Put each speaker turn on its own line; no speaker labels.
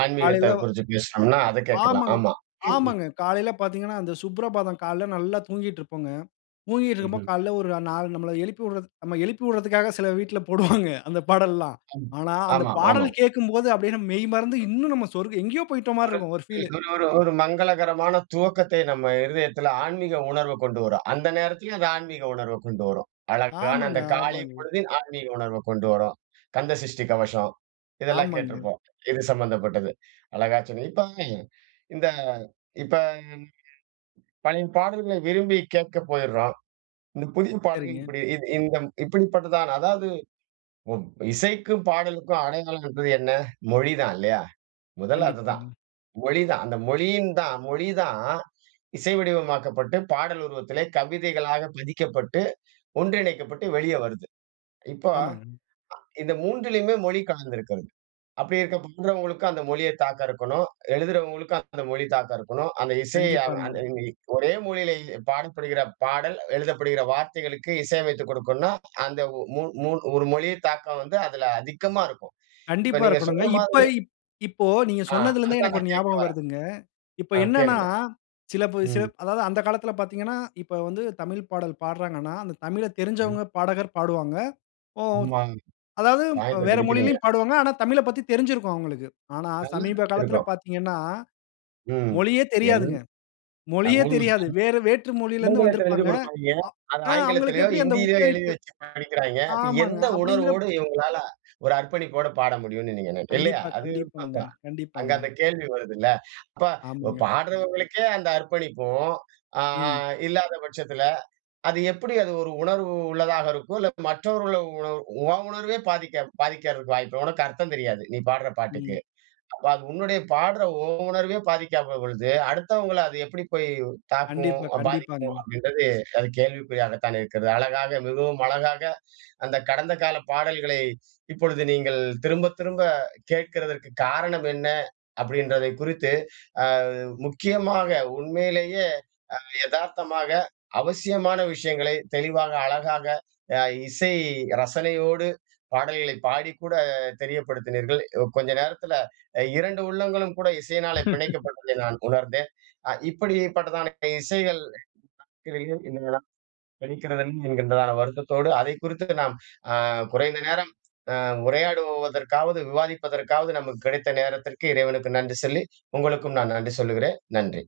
ஆன்மீகத்தை
காலையில,
குறிச்சு
[unintelligible]
பேசினோம்ன்னா, அத கேட்கலாம்.
ஆமாங்க,
ஆமா. [unintelligible]
ஆமாங்க. காலையில பார்த்தீங்கன்னா, அந்த சுப்ரபாதம் காலையில நல்லா தூங்கிட்டு இருப்போங்க. தூங்கிட்டு
ம்ஹ்ம்.
இருக்கும்போது காலையில ஒரு நாலு, நம்மள எழுப்பிவிட நாம்ம எழுப்பி விடுறதுக்காக சில வீட்ல போடுவாங்க. அந்த பாடல்லாம்.
ம்.
ஆனா, அந்த
ஆமா,
பாடல்
ஆமாம்.
கேட்கும்போது அப்படியே மெய்மறந்து இன்னும் நம்ம சொர்க எங்கயோ போய்ட்ட மாதிரி
ஒரு
இருக்கும் ஒரு பீல்.
ஒரு ஒரு ஒரு மங்களகரமான துவக்கத்தை நம்ம இருதயத்தில ஆன்மீக உணர்வு கொண்டு வரும். அந்த நேரத்திலயும் அந்த ஆன்மீக உணர்வ கொண்டு வரும். அழகான
ஆமாங்க,
அந்த காலை
ஆமாங்க.
பொழுது ஆன்மீக உணர்வை கொண்டு வரும். கந்த சஷ்டி கவசம், இதெல்லாம்
ஆமாங்க.
கேட்டிருப்போம். இது சம்மந்தப்பட்டது. அழகா சொன்ன இப்போ, இந்த இப்ப [unintelligible] பழைய பாடல்களை விரும்பி கேட்க போயுறோம். இந்த புதிய பாடல்கள்
சரிங்க.
இப்படி இ இந்தம் இப்படிப்பட்டதா அதாவது, இசைக்கும் பாடலுக்கும் அடையாளம் என்பது என்ன? மொழி தான் இல்லையா? முதல்ல அதுதான்.
கண்டிப்பாங்க.
மொழிதான் அந்த மொழியின் தான், மொழி தான் இசை வடிவமாக்கப்பட்டு ,பாடல் உருவத்திலே கவிதைகளாக பதிக்கப்பட்டு, ஒன்றிணைக்கப்பட்டு வெளியே வருது. இப்போ,
ஆமாங்க.
இந்த மூன்றிலேயுமே மொழி கலந்திருக்கிறது. அப்படி இருக்க படுறவங்களுக்கும் அந்த மொழியை தாக்கம் இருக்கணும். எழுதுகிறவங்களுக்கும் அந்த மொழி தாக்கம் இருக்கணும். அந்த இசையை அந்
கண்டிப்பாங்க.
அந்த ஒரே மொழியில பாடப்படுகிற பாடல், எழுதப்படுகிற வார்த்தைகளுக்கு இசை அமைத்து கொடுக்கணும்னா அந்த மூ மூ ஒரு மொழியை தாக்கம் வந்து அதில, அதிகமா இருக்கும். இப்போ
கண்டிப்பா
நீங்க
இருக்கணுங்க.
சொன்ன
இப்ப
மாதிரி
இப்போ நீங்க
ஆ
சொன்னதில இருந்தே
அதுதான்
எனக்கு ஒரு
நான் கேட்க
ஞாபகம்
வர்றேன்.
வருதுங்க. இப்ப
ஆ
என்னன்னா
கேளுங்கள்.
சில பே
ம்.
அதாவது அந்த காலத்தில பார்த்தீங்கன்னா, இப்போ வந்து தமிழ் பாடல் பாடுறாங்கன்னா, அந்த தமிழ
ம்.
தெரிஞ்சவங்க பாடகர் பாடுவாங்க. ஓ,
ஆமா.
அதாவது
பாயிண்ட்ட
வேற
பிடிக்கிறீங்க.
மொழியிலும் பாடுவாங்க. ஆனா தமிழ பத்தி தெரிஞ்சிருக்கும் அவங்களுக்கு. ஆனா
நல்லா
சமீப காலத்தில
இருந்திருக்கும்.
பார்த்தீங்கன்னா,
ம்.
மொழியே
எல்
தெரியாதுங்க.
[unintelligible]
மொழியே தெரியாது. வேற வேற்று மொழியில இருந்து
ஆங்கிலத்தில
வந்திருப்பாங்க.
எழுதிக் குடுப்பாய்ங்க. அதை
ஆ அவங்களுக்கு
ஆங்கிலத்திலையோ,
எப்படி அந்த
ஹிந்தியிலையோ எழுதி
உச்சரிப்பு.
வைச்சு படிக்கிறாய்ங்க.
ஆமாங்க.
எந்த உணர்வோடு
அப்படிங்கிறப்ப
இவங்களால ஒரு அர்ப்பணிப்போடு பாட முடியும்னு நீங்க நினைக்கிற இல்லையா?
கண்டிப்பா,
அது.
கண்டிப்பாங்க,
அங்க
கண்டிப்பாங்க.
அந்த கேள்வி வருதுல்ல. அப்ப
ஆமாங்க.
பாடுறவங்களுக்கே அந்த அர்ப்பணிப்பும் அ
ம்.
இல்லாத பட்சத்தில அது எப்படி அது ஒரு உணர்வு உள்ளதாக இருக்கும். இல்லை மற்றவர்கள் உணர்வு உன் உணர்வே பாதிக்க பாதிக்கிறதுக்கு வாய்ப்பு. உனக்கு அர்த்தம் தெரியாது! நீ பாடுற பாட்டுக்கு.
ம்.
அப்போ அது உன்னுடைய பாடுற உன் உணர்வே பாதிக்காத பொழுது, அடுத்தவங்களை அது எப்படி போய் தாக்கும்
கண்டிப்பா
பாதிக்கும்.
கண்டிப்பாங்க.
அப்படின்றது அது கேள்விக்குறியாகத்தானே இருக்கிறது. அழகாக மிகவும் அழகாக அந்த கடந்த கால பாடல்களை இப்பொழுது நீங்க திரும்ப திரும்ப கேட்க்கிறதற்கு காரணம் என்ன அப்படி என்பதை குறித்து முக்கியமாக உண்மையிலேயே எதார்த்தமாக, அவசியமான விஷயங்களை தெளிவாக அழகாக, அ இசை ரசனையோடு பாடல்களை பாடி கூட தெரியப்படுத்தினீர்கள். கொஞ்ச நேரத்தில 2 உள்ளங்களும் கூட இசையினால் பிணைக்கப்பட்டதை நான் உணர்ந்தேன். அ இப்படி பட்டதான இசைகள். கத [unintelligible] என்கின்றதான வருத்தத்தோடு அதை குறித்து நாம் அ குறைந்த நேரம் அ உரையாடுவதற்காவது விவாதிப்பதற்காவது நமக்கு கிடைத்த நேரத்திற்கு இறைவனுக்கு நன்றி சொல்லி, உங்களுக்கும் நான் நன்றி சொல்லுகிறேன். நன்றி.